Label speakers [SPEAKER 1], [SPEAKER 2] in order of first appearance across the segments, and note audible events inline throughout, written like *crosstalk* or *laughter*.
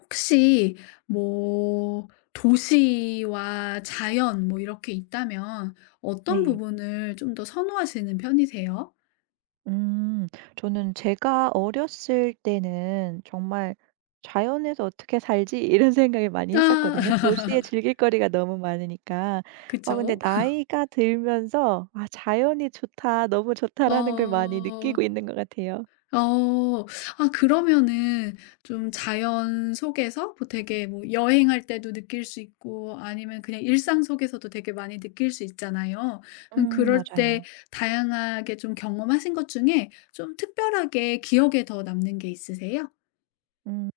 [SPEAKER 1] 혹시 뭐 도시와 자연 뭐 이렇게 있다면 어떤
[SPEAKER 2] 네.
[SPEAKER 1] 부분을 좀 더 선호하시는 편이세요?
[SPEAKER 2] 음. 저는 제가 어렸을 때는 정말 '자연에서 어떻게 살지?' *laughs* 이런 생각을 많이
[SPEAKER 1] 아.
[SPEAKER 2] 했었거든요. 도시에
[SPEAKER 1] *laughs*
[SPEAKER 2] 즐길 거리가 너무 많으니까. 근데
[SPEAKER 1] 그쵸.
[SPEAKER 2] 나이가 들면서 '아 자연이 좋다. 너무 좋다.'라는 걸 많이 느끼고
[SPEAKER 1] 어.
[SPEAKER 2] 있는 것 같아요.
[SPEAKER 1] 어. 아 그러면은 좀 자연 속에서 뭐 되게 뭐 여행할 때도 느낄 수 있고 아니면 그냥 일상 속에서도 되게 많이 느낄 수 있잖아요. 그럴 때
[SPEAKER 2] 맞아요.
[SPEAKER 1] 다양하게 좀 경험하신 것 중에 좀 특별하게 기억에 더 남는 게 있으세요?
[SPEAKER 2] 음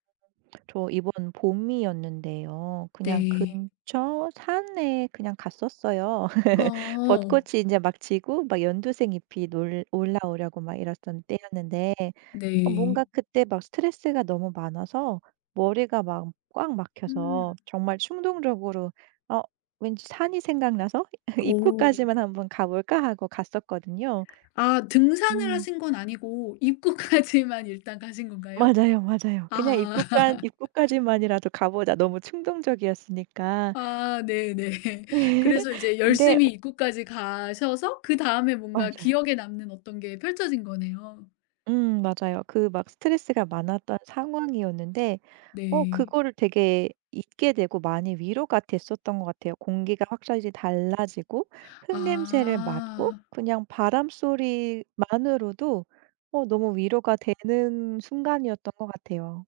[SPEAKER 2] 저 이번 봄이었는데요. 그냥
[SPEAKER 1] 네.
[SPEAKER 2] 근처 산에 그냥 갔었어요. *laughs*
[SPEAKER 1] 어
[SPEAKER 2] 벚꽃이 이제 막 지고 막 연두색 잎이 놀 올라오려고 막 이랬던 때였는데
[SPEAKER 1] 네.
[SPEAKER 2] 뭔가 그때 막 스트레스가 너무 많아서 머리가 막 꽉 막혀서
[SPEAKER 1] 음.
[SPEAKER 2] 정말 충동적으로 '어 왠지 산이 생각나서 *laughs*
[SPEAKER 1] 오.
[SPEAKER 2] 입구까지만 한번 가 볼까?' 하고 갔었거든요.
[SPEAKER 1] 아 등산을
[SPEAKER 2] 음.
[SPEAKER 1] 하신 건 아니고 입구까지만 일단 가신 건가요?
[SPEAKER 2] 맞아요, 맞아요. 그냥
[SPEAKER 1] 아.
[SPEAKER 2] 입구간 *laughs*
[SPEAKER 1] *laughs*
[SPEAKER 2] '입구까지만이라도 가 보자.' 너무 충동적이었으니까.
[SPEAKER 1] 아 네네.
[SPEAKER 2] *laughs*
[SPEAKER 1] 그래서 이제
[SPEAKER 2] 근데
[SPEAKER 1] 열심히 입구까지 가셔서 그다음에 뭔가
[SPEAKER 2] 맞아요.
[SPEAKER 1] 기억에 남는 어떤 게 펼쳐진 거네요.
[SPEAKER 2] 맞아요. 그 막 스트레스가 많았던 상황이었는데
[SPEAKER 1] 네.
[SPEAKER 2] 그거를 되게 잊게 되고 많이 위로가 됐었던 것 같아요. 공기가 확실히 달라지고 흙냄새를 맡고
[SPEAKER 1] 아.
[SPEAKER 2] 그냥 바람 소리만으로도 너무 위로가 되는 순간이었던 것 같아요.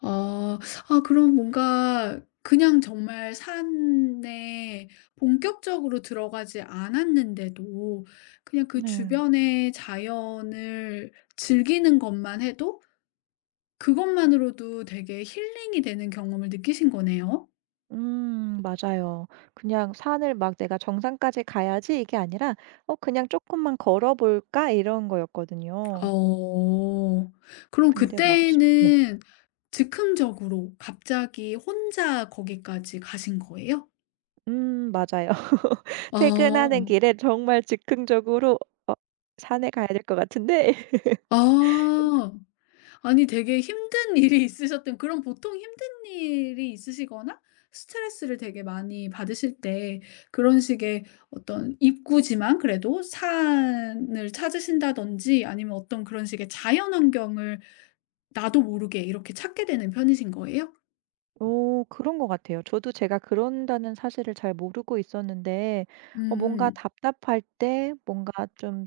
[SPEAKER 1] 아. 아 그럼 뭔가 그냥 정말 산에 본격적으로 들어가지 않았는데도 그냥 그
[SPEAKER 2] 네.
[SPEAKER 1] 주변의 자연을 즐기는 것만 해도 그것만으로도 되게 힐링이 되는 경험을 느끼신 거네요?
[SPEAKER 2] 맞아요. 그냥 산을 막 '내가 정상까지 가야지.' 이게 아니라 그냥 조금만 걸어 볼까?' 이런 거였거든요.
[SPEAKER 1] 어. 그럼
[SPEAKER 2] 근데 막 쉽 네.
[SPEAKER 1] 그때는 즉흥적으로 갑자기 혼자 거기까지 가신 거예요?
[SPEAKER 2] 맞아요. *laughs* 퇴근하는
[SPEAKER 1] 어.
[SPEAKER 2] 길에 정말 즉흥적으로 '어 산에 가야 될 것 같은데.' *laughs*
[SPEAKER 1] 아. 아니 되게 힘든 일이 *laughs* 있으셨던 그런 보통 힘든 일이 있으시거나 스트레스를 되게 많이 받으실 때 그런 식의 어떤 입구지만 그래도 산을 찾으신다든지 아니면 어떤 그런 식의 자연 환경을 나도 모르게 이렇게 찾게 되는 편이신 거예요?
[SPEAKER 2] 오 그런 것 같아요. 저도 제가 그런다는 사실을 잘 모르고 있었는데 뭔가
[SPEAKER 1] 음.
[SPEAKER 2] 답답할 때 뭔가 좀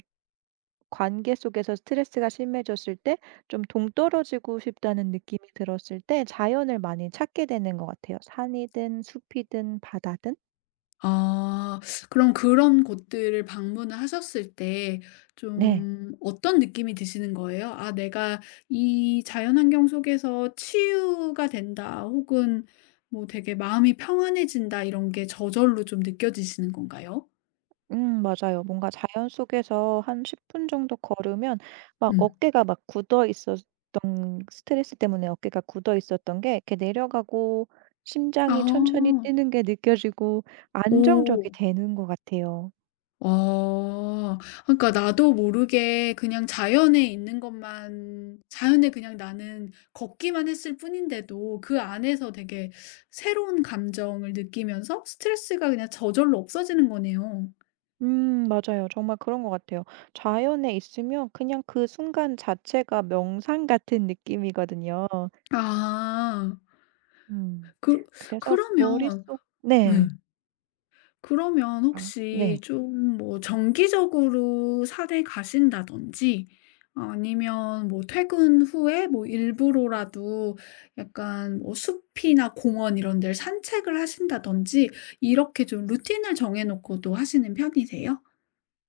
[SPEAKER 2] 관계 속에서 스트레스가 심해졌을 때 좀 동떨어지고 싶다는 느낌이 들었을 때 자연을 많이 찾게 되는 것 같아요. 산이든 숲이든 바다든.
[SPEAKER 1] 아. 그럼 그런 곳들을 방문을 하셨을 때
[SPEAKER 2] 네.
[SPEAKER 1] 좀 어떤 느낌이 드시는 거예요? '아 내가 이 자연 환경 속에서 치유가 된다.' 혹은 뭐 '되게 마음이 평안해진다.' 이런 게 저절로 좀 느껴지시는 건가요?
[SPEAKER 2] 맞아요. 뭔가 자연 속에서 한 10분 정도 걸으면 막
[SPEAKER 1] 음.
[SPEAKER 2] 어깨가 막 굳어 있었던 스트레스 때문에 어깨가 굳어 있었던 게 이렇게 내려가고 심장이 천천히
[SPEAKER 1] 아.
[SPEAKER 2] 뛰는 게 느껴지고 안정적이
[SPEAKER 1] 오.
[SPEAKER 2] 되는 것 같아요.
[SPEAKER 1] 어. 그러니까 나도 모르게 그냥 자연에 있는 것만 자연에 그냥 나는 걷기만 했을 뿐인데도 그 안에서 되게 새로운 감정을 느끼면서 스트레스가 그냥 저절로 없어지는 거네요.
[SPEAKER 2] 맞아요. 정말 그런 것 같아요. 자연에 있으면 그냥 그 순간 자체가 명상 같은 느낌이거든요.
[SPEAKER 1] 아.
[SPEAKER 2] 음.
[SPEAKER 1] 그
[SPEAKER 2] 그래서
[SPEAKER 1] 그러면
[SPEAKER 2] 머릿속 네.
[SPEAKER 1] 예. 그러면
[SPEAKER 2] 아
[SPEAKER 1] 혹시
[SPEAKER 2] 네.
[SPEAKER 1] 좀 뭐 정기적으로 산에 가신다든지 아니면 뭐 퇴근 후에 뭐 일부러라도 약간 뭐 숲이나 공원 이런 데를 산책을 하신다든지 이렇게 좀 루틴을 정해 놓고도 하시는 편이세요?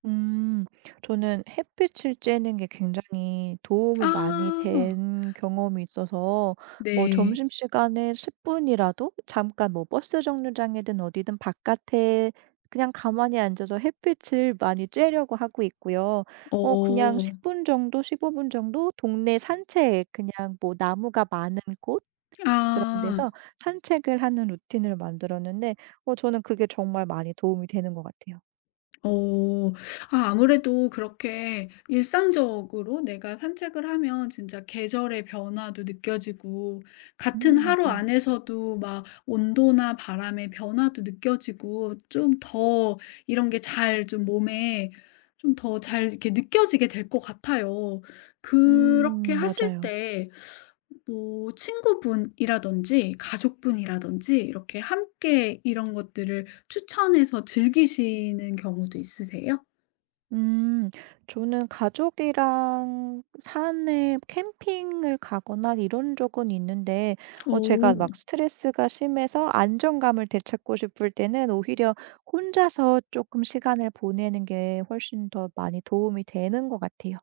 [SPEAKER 2] 음. 저는 햇빛을 쬐는 게 굉장히 도움이 많이
[SPEAKER 1] 아.
[SPEAKER 2] 된 경험이 있어서
[SPEAKER 1] 네.
[SPEAKER 2] 점심시간에 10 분이라도 잠깐 뭐 버스 정류장이든 어디든 바깥에 그냥 가만히 앉아서 햇빛을 많이 쬐려고 하고 있고요. 그냥
[SPEAKER 1] 어.
[SPEAKER 2] 10분 정도 15분 정도 동네 산책 그냥 뭐 나무가 많은 곳 그런
[SPEAKER 1] 아.
[SPEAKER 2] 데서 산책을 하는 루틴을 만들었는데 저는 그게 정말 많이 도움이 되는 것 같아요.
[SPEAKER 1] 어. 아 아무래도 그렇게 일상적으로 내가 산책을 하면 진짜 계절의 변화도 느껴지고 같은 하루
[SPEAKER 2] 맞아요.
[SPEAKER 1] 안에서도 막 온도나 바람의 변화도 느껴지고 좀 더 이런 게 잘 좀 몸에 좀 더 잘 이렇게 느껴지게 될 것 같아요. 그렇게 하실
[SPEAKER 2] 맞아요.
[SPEAKER 1] 때 뭐 친구분이라든지 가족분이라든지 이렇게 함께 이런 것들을 추천해서 즐기시는 경우도 있으세요?
[SPEAKER 2] 음 저는 가족이랑 산에 캠핑을 가거나 이런 적은 있는데 제가
[SPEAKER 1] 오.
[SPEAKER 2] 막 스트레스가 심해서 안정감을 되찾고 싶을 때는 오히려 혼자서 조금 시간을 보내는 게 훨씬 더 많이 도움이 되는 것 같아요.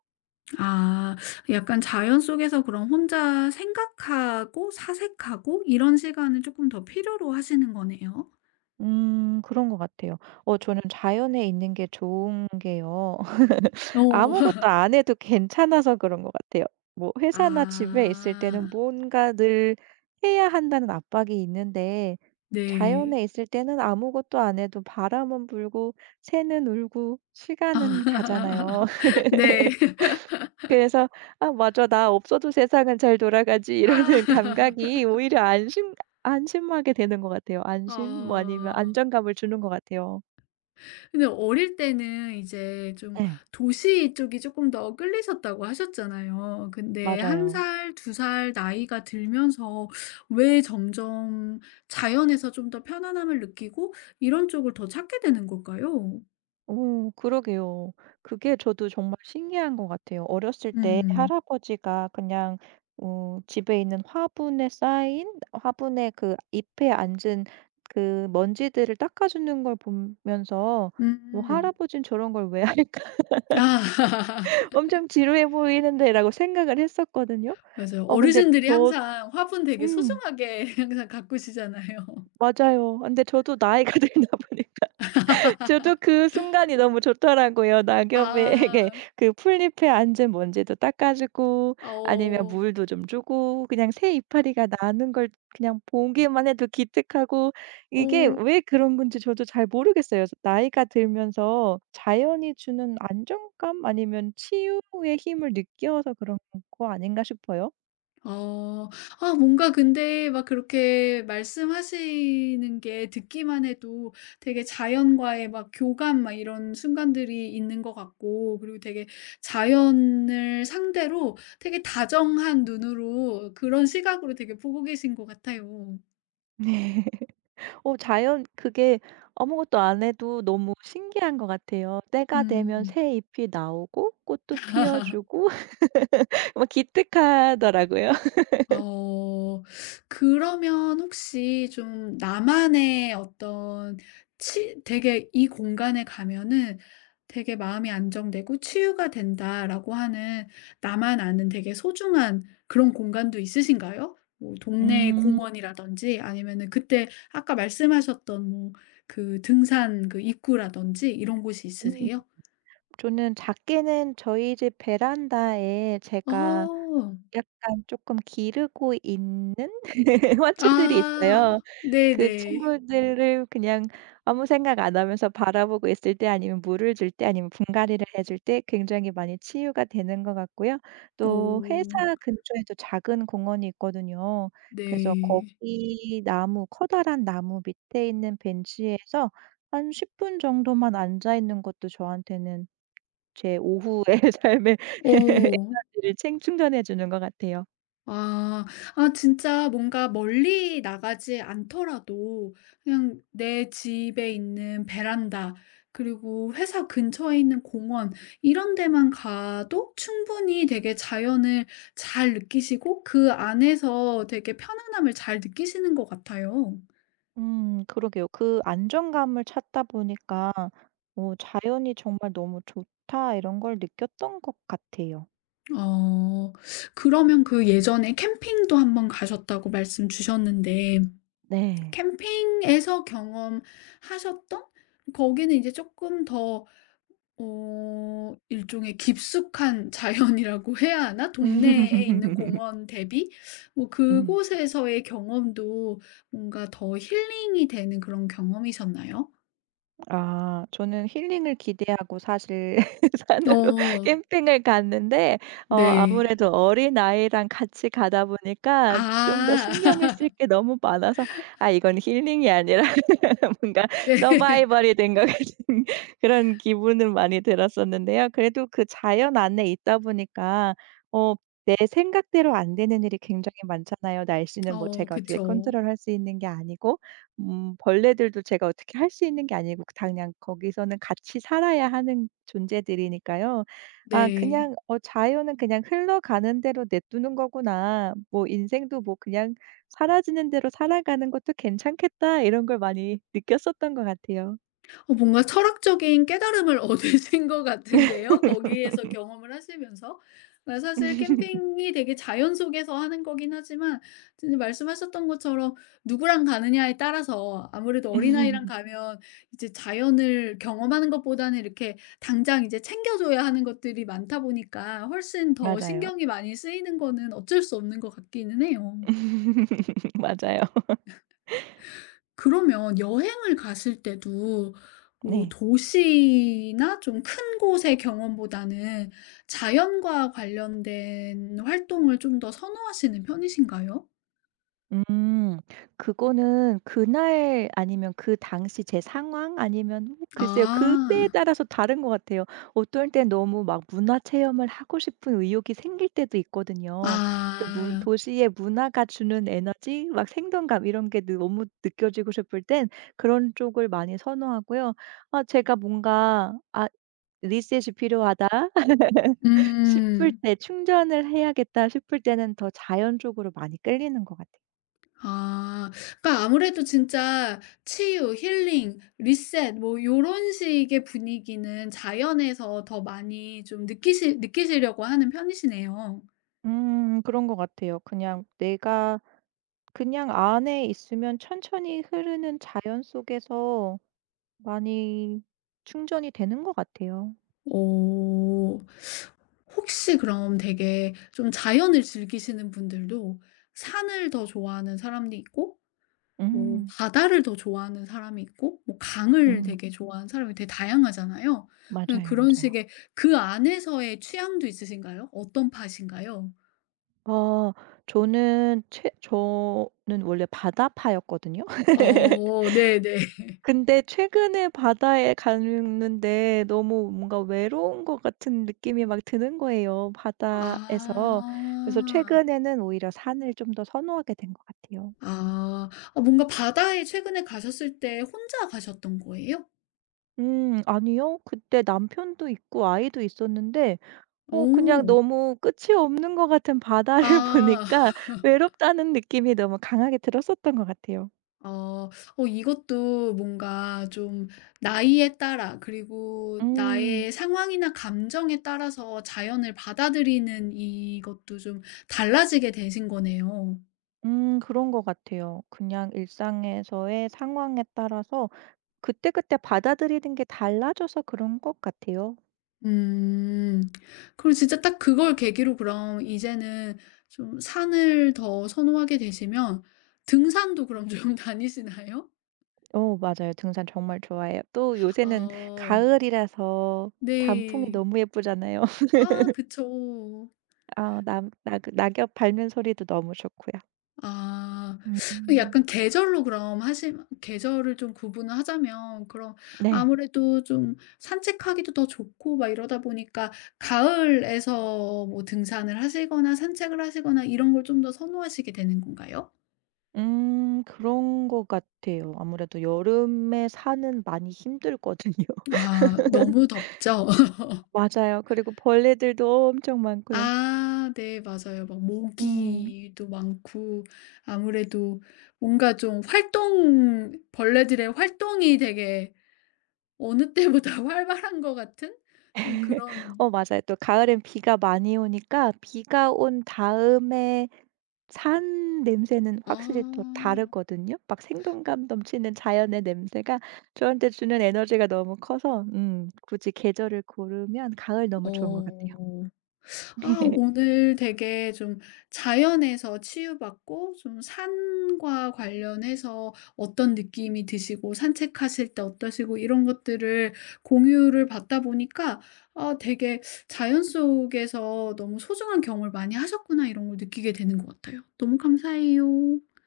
[SPEAKER 1] 아 약간 자연 속에서 그럼 혼자 생각하고 사색하고 이런 시간을 조금 더 필요로 하시는 거네요.
[SPEAKER 2] 그런 것 같아요. 저는 자연에 있는 게 좋은 게요.
[SPEAKER 1] 어. *laughs*
[SPEAKER 2] 아무것도 안 해도 괜찮아서 그런 것 같아요. 뭐 회사나 집에 있을 때는
[SPEAKER 1] 아.
[SPEAKER 2] 뭔가 늘 해야 한다는 압박이 있는데
[SPEAKER 1] 네.
[SPEAKER 2] 자연에 있을 때는 아무것도 안 해도 바람은 불고 새는 울고 시간은
[SPEAKER 1] 아.
[SPEAKER 2] 가잖아요. *laughs*
[SPEAKER 1] *laughs* 네. *laughs*
[SPEAKER 2] 그래서 '아 맞아. 나 없어도 세상은 잘 돌아가지.'
[SPEAKER 1] 아.
[SPEAKER 2] *laughs* 이러는 감각이
[SPEAKER 1] *laughs*
[SPEAKER 2] 오히려 안심하게 되는 것 같아요. 안심 뭐 아니면
[SPEAKER 1] 어.
[SPEAKER 2] 안정감을 주는 것 같아요.
[SPEAKER 1] 근데 어릴 때는 이제 좀
[SPEAKER 2] 네.
[SPEAKER 1] 도시 쪽이 조금 더 끌리셨다고 하셨잖아요. 근데 한
[SPEAKER 2] 맞아요.
[SPEAKER 1] 살, 두 살 나이가 들면서 왜 점점 자연에서 좀 더 편안함을 느끼고 이런 쪽을 더 찾게 되는 걸까요?
[SPEAKER 2] 오 그러게요. 그게 저도 정말 신기한 것 같아요. 어렸을 때
[SPEAKER 1] 음.
[SPEAKER 2] 할아버지가 그냥 집에 있는 화분에 그 잎에 앉은 그 먼지들을 닦아 주는 걸 보면서 '뭐
[SPEAKER 1] 음.
[SPEAKER 2] 할아버지는 저런 걸 왜 할까?
[SPEAKER 1] 아.
[SPEAKER 2] *laughs*
[SPEAKER 1] *laughs*
[SPEAKER 2] 엄청 지루해 보이는데.'라고 생각을 했었거든요.
[SPEAKER 1] 맞아요.
[SPEAKER 2] 어 근데
[SPEAKER 1] 어르신들이
[SPEAKER 2] 저
[SPEAKER 1] 항상 화분 되게
[SPEAKER 2] 음
[SPEAKER 1] 소중하게 *laughs* 항상 가꾸시잖아요.
[SPEAKER 2] 맞아요. 근데 저도 나이가 *laughs* 들나 보네요. 저도
[SPEAKER 1] *laughs*
[SPEAKER 2] 그 순간이 너무 좋더라고요. 낙엽에 이게
[SPEAKER 1] 아.
[SPEAKER 2] 그 풀잎에 앉은 먼지도 닦아 주고
[SPEAKER 1] 아
[SPEAKER 2] 아니면
[SPEAKER 1] 어.
[SPEAKER 2] 물도 좀 주고 그냥 새 이파리가 나는 걸 그냥 보기만 해도 기특하고
[SPEAKER 1] 어.
[SPEAKER 2] 이게 왜 그런 건지 저도 잘 모르겠어요. 나이가 들면서 자연이 주는 안정감 아니면 치유의 힘을 느껴서 그런 거 아닌가 싶어요.
[SPEAKER 1] 어. 아 뭔가 근데 막 그렇게 말씀하시는 게 듣기만 해도 되게 자연과의 막 교감 막 이런 순간들이 있는 것 같고 그리고 되게 자연을 상대로 되게 다정한 눈으로 그런 시각으로 되게 보고 계신 것 같아요.
[SPEAKER 2] 자연 그게 아무것도 안 해도 너무 신기한 것 같아요. 때가 되면
[SPEAKER 1] 음.
[SPEAKER 2] 새 잎이 나오고 꽃도 피어 주고 *laughs* 막 기특하더라고요. *laughs*
[SPEAKER 1] 어. 그러면 혹시 좀 나만의 어떤 치 되게 '이 공간에 가면은 되게 마음이 안정되고 치유가 된다.'라고 하는 나만 아는 되게 소중한 그런 공간도 있으신가요? 뭐 동네
[SPEAKER 2] 음.
[SPEAKER 1] 공원이라든지 아니면은 그때 아까 말씀하셨던 뭐 그 등산 그 입구라든지 이런 곳이
[SPEAKER 2] 음.
[SPEAKER 1] 있으세요?
[SPEAKER 2] 저는 작게는 저희 집 베란다에 제가
[SPEAKER 1] 어.
[SPEAKER 2] 약간 조금 기르고 있는 *laughs* 화초들이
[SPEAKER 1] 아.
[SPEAKER 2] 있어요. 그
[SPEAKER 1] 네네.
[SPEAKER 2] 친구들을 그냥 아무 생각 안 하면서 바라보고 있을 때 아니면 물을 줄 때 아니면 분갈이를 해줄 때 굉장히 많이 치유가 되는 것 같고요.
[SPEAKER 1] 오
[SPEAKER 2] 또 회사 근처에도 작은 공원이 있거든요. 그래서
[SPEAKER 1] 네.
[SPEAKER 2] 거기 나무 커다란 나무 밑에 있는 벤치에서 한 10분 정도만 앉아 있는 것도 저한테는 제 오후의 *laughs* 삶의 *laughs*
[SPEAKER 1] 오.
[SPEAKER 2] 에너지를 챙 충전해 주는 것 같아요.
[SPEAKER 1] 아. 아 진짜 뭔가 멀리 나가지 않더라도 그냥 내 집에 있는 베란다 그리고 회사 근처에 있는 공원 이런 데만 가도 충분히 되게 자연을 잘 느끼시고 그 안에서 되게 편안함을 잘 느끼시는 것 같아요.
[SPEAKER 2] 그러게요. 그 안정감을 찾다 보니까 '자연이 정말 너무 좋다.' 이런 걸 느꼈던 것 같아요.
[SPEAKER 1] 어. 그러면 그 예전에 캠핑도 한번 가셨다고 말씀 주셨는데
[SPEAKER 2] 네.
[SPEAKER 1] 캠핑에서 경험하셨던 거기는 이제 쪼끔 더 어 일종의 깊숙한 *laughs* 자연이라고 해야 하나? 동네에 있는
[SPEAKER 2] *laughs*
[SPEAKER 1] 공원 대비 뭐
[SPEAKER 2] 음.
[SPEAKER 1] 그곳에서의 경험도 뭔가 더 힐링이 되는 그런 경험이셨나요?
[SPEAKER 2] 아 저는 힐링을 기대하고 사실 *laughs* 산으로 *laughs*
[SPEAKER 1] 어
[SPEAKER 2] 캠핑을 갔는데
[SPEAKER 1] 네.
[SPEAKER 2] 아무래도 어린아이랑 같이 가다 보니까 좀 더
[SPEAKER 1] 아.
[SPEAKER 2] 신경을 쓸
[SPEAKER 1] *laughs*
[SPEAKER 2] 게 너무 많아서 '아 이건 힐링이 아니라' *laughs* 뭔가
[SPEAKER 1] 네.
[SPEAKER 2] 서바이벌이 된 것 같은 *laughs* 그런 기분은 많이 들었었는데요. 그래도 그 자연 안에 있다 보니까 어 내 생각대로 안 되는 일이 굉장히 많잖아요. 날씨는 뭐
[SPEAKER 1] 어
[SPEAKER 2] 제가 어떻게
[SPEAKER 1] 그쵸.
[SPEAKER 2] 컨트롤할 수 있는 게 아니고 벌레들도 제가 어떻게 할 수 있는 게 아니고 당장 거기서는 같이 살아야 하는 존재들이니까요. 아
[SPEAKER 1] 네.
[SPEAKER 2] 그냥 자연은 그냥 흘러가는 대로 내 두는 거구나. 뭐 인생도 뭐 그냥 사라지는 대로 살아가는 것도 괜찮겠다.' 이런 걸 많이 느꼈었던 것 같아요.
[SPEAKER 1] 어 뭔가 철학적인 깨달음을 *laughs* 얻으신 것 같은데요. 거기에서 경험을 하시면서. 그러니까 사실
[SPEAKER 2] *laughs*
[SPEAKER 1] 캠핑이 되게 자연 속에서 하는 거긴 하지만 진짜 말씀하셨던 것처럼 누구랑 가느냐에 따라서 아무래도 어린아이랑 가면 이제 자연을 경험하는 것보다는 이렇게 당장 이제 챙겨줘야 하는 것들이 많다 보니까 훨씬 더
[SPEAKER 2] 맞아요.
[SPEAKER 1] 신경이 많이 쓰이는 거는 어쩔 수 없는 것 같기는 해요.
[SPEAKER 2] *laughs* 맞아요.
[SPEAKER 1] 그러면 여행을 갔을 때도 뭐
[SPEAKER 2] 네.
[SPEAKER 1] 도시나 좀 큰 곳의 경험보다는 자연과 관련된 활동을 좀 더 선호하시는 편이신가요?
[SPEAKER 2] 음. 그거는 그날 아니면 그 당시 제 상황 아니면 글쎄요. 그때에
[SPEAKER 1] 아.
[SPEAKER 2] 따라서 다른 것 같아요. 어떨 땐 너무 막 문화 체험을 하고 싶은 의욕이 생길 때도 있거든요. 그 문
[SPEAKER 1] 아.
[SPEAKER 2] 도시의 문화가 주는 에너지 막 생동감 이런 게 너무 느껴지고 싶을 땐 그런 쪽을 많이 선호하고요. 아 제가 뭔가 '아 리셋이 필요하다.' *laughs* 싶을
[SPEAKER 1] 음.
[SPEAKER 2] 때 '충전을 해야겠다.' 싶을 때는 더 자연 쪽으로 많이 끌리는 것 같아요.
[SPEAKER 1] 아. 그러니까 아무래도 진짜 치유, 힐링, 리셋 뭐 요런 식의 분위기는 자연에서 더 많이 좀 느끼시려고 하는 편이시네요.
[SPEAKER 2] 그런 것 같아요. 그냥 내가 그냥 안에 있으면 천천히 흐르는 자연 속에서 많이 충전이 되는 것 같아요.
[SPEAKER 1] 어. 혹시 그럼 되게 좀 자연을 즐기시는 분들도 산을 더 좋아하는 사람도 있고 뭐
[SPEAKER 2] 음.
[SPEAKER 1] 바다를 더 좋아하는 사람이 있고 뭐 강을
[SPEAKER 2] 음.
[SPEAKER 1] 되게 좋아하는 사람이 되게 다양하잖아요. 그냥
[SPEAKER 2] 맞아요,
[SPEAKER 1] 그런
[SPEAKER 2] 맞아요.
[SPEAKER 1] 식의 그 안에서의 취향도 있으신가요? 어떤 파신가요?
[SPEAKER 2] 아 저는 원래 바다파였거든요. *laughs*
[SPEAKER 1] 어 네네.
[SPEAKER 2] 근데 최근에 바다에 갔는데 너무 뭔가 외로운 것 같은 느낌이 막 드는 거예요 바다에서. 그래서
[SPEAKER 1] 아.
[SPEAKER 2] 최근에는 오히려 산을 좀 더 선호하게 된 것 같아요.
[SPEAKER 1] 아. 아 뭔가 바다에 최근에 가셨을 때 혼자 가셨던 거예요?
[SPEAKER 2] 아니요. 그때 남편도 있고 아이도 있었는데 그냥
[SPEAKER 1] 어.
[SPEAKER 2] 너무 끝이 없는 것 같은 바다를 *laughs*
[SPEAKER 1] 아.
[SPEAKER 2] 보니까 외롭다는 느낌이 너무 강하게 들었었던 것 같아요.
[SPEAKER 1] 어. 어 이것도 뭔가 좀 나이에 따라 그리고
[SPEAKER 2] 음.
[SPEAKER 1] 나의 상황이나 감정에 따라서 자연을 받아들이는 이것도 좀 달라지게 되신 거네요.
[SPEAKER 2] 그런 것 같아요. 그냥 일상에서의 상황에 따라서 그때그때 받아들이는 게 달라져서 그런 것 같아요.
[SPEAKER 1] 음. 그럼 진짜 딱 그걸 계기로 그럼 이제는 좀 산을 더 선호하게 되시면 등산도 그럼 좀 *laughs* 다니시나요?
[SPEAKER 2] 맞아요. 등산 정말 좋아해요. 또 요새는
[SPEAKER 1] 어,
[SPEAKER 2] 가을이라서 단풍이
[SPEAKER 1] 네.
[SPEAKER 2] 너무 예쁘잖아요. *laughs*
[SPEAKER 1] 아 그쵸.
[SPEAKER 2] 아낙나 낙엽 밟는 소리도 너무 좋고요.
[SPEAKER 1] 아. 그
[SPEAKER 2] 음.
[SPEAKER 1] 약간 계절로 그럼 하시면 계절을 좀 구분을 하자면 그럼
[SPEAKER 2] 네.
[SPEAKER 1] 아무래도 좀 산책하기도 더 좋고 막 이러다 보니까 가을에서 뭐 등산을 하시거나 산책을 하시거나 이런 걸 좀 더 선호하시게 되는 건가요?
[SPEAKER 2] 그런 것 같아요. 아무래도 여름에 산은 많이 힘들거든요. *laughs*
[SPEAKER 1] 아 너무 덥죠? *laughs*
[SPEAKER 2] 맞아요. 그리고 벌레들도 엄청 많고요.
[SPEAKER 1] 아 네 맞아요. 막
[SPEAKER 2] 음.
[SPEAKER 1] 모기도 많고 아무래도 뭔가 좀 활동 벌레들의 활동이 되게 어느 때보다 *laughs* 활발한 것 같은 좀
[SPEAKER 2] *laughs*
[SPEAKER 1] 그런
[SPEAKER 2] 맞아요. 또 가을엔 비가 많이 오니까 비가 온 다음에 산 냄새는
[SPEAKER 1] 아.
[SPEAKER 2] 확실히 또 다르거든요. 막 생동감 넘치는 자연의 냄새가 저한테 주는 에너지가 너무 커서 굳이 계절을 고르면 가을 너무 좋은 것 같아요.
[SPEAKER 1] 어. 아
[SPEAKER 2] *laughs*
[SPEAKER 1] 오늘 되게 좀 자연에서 치유받고 좀 산과 관련해서 어떤 느낌이 드시고 산책하실 때 어떠시고 이런 것들을 공유를 받다 보니까 아 되게 '자연 속에서 너무 소중한 경험을 많이 하셨구나.' 이런 걸 느끼게 되는 것 같아요. 너무 감사해요.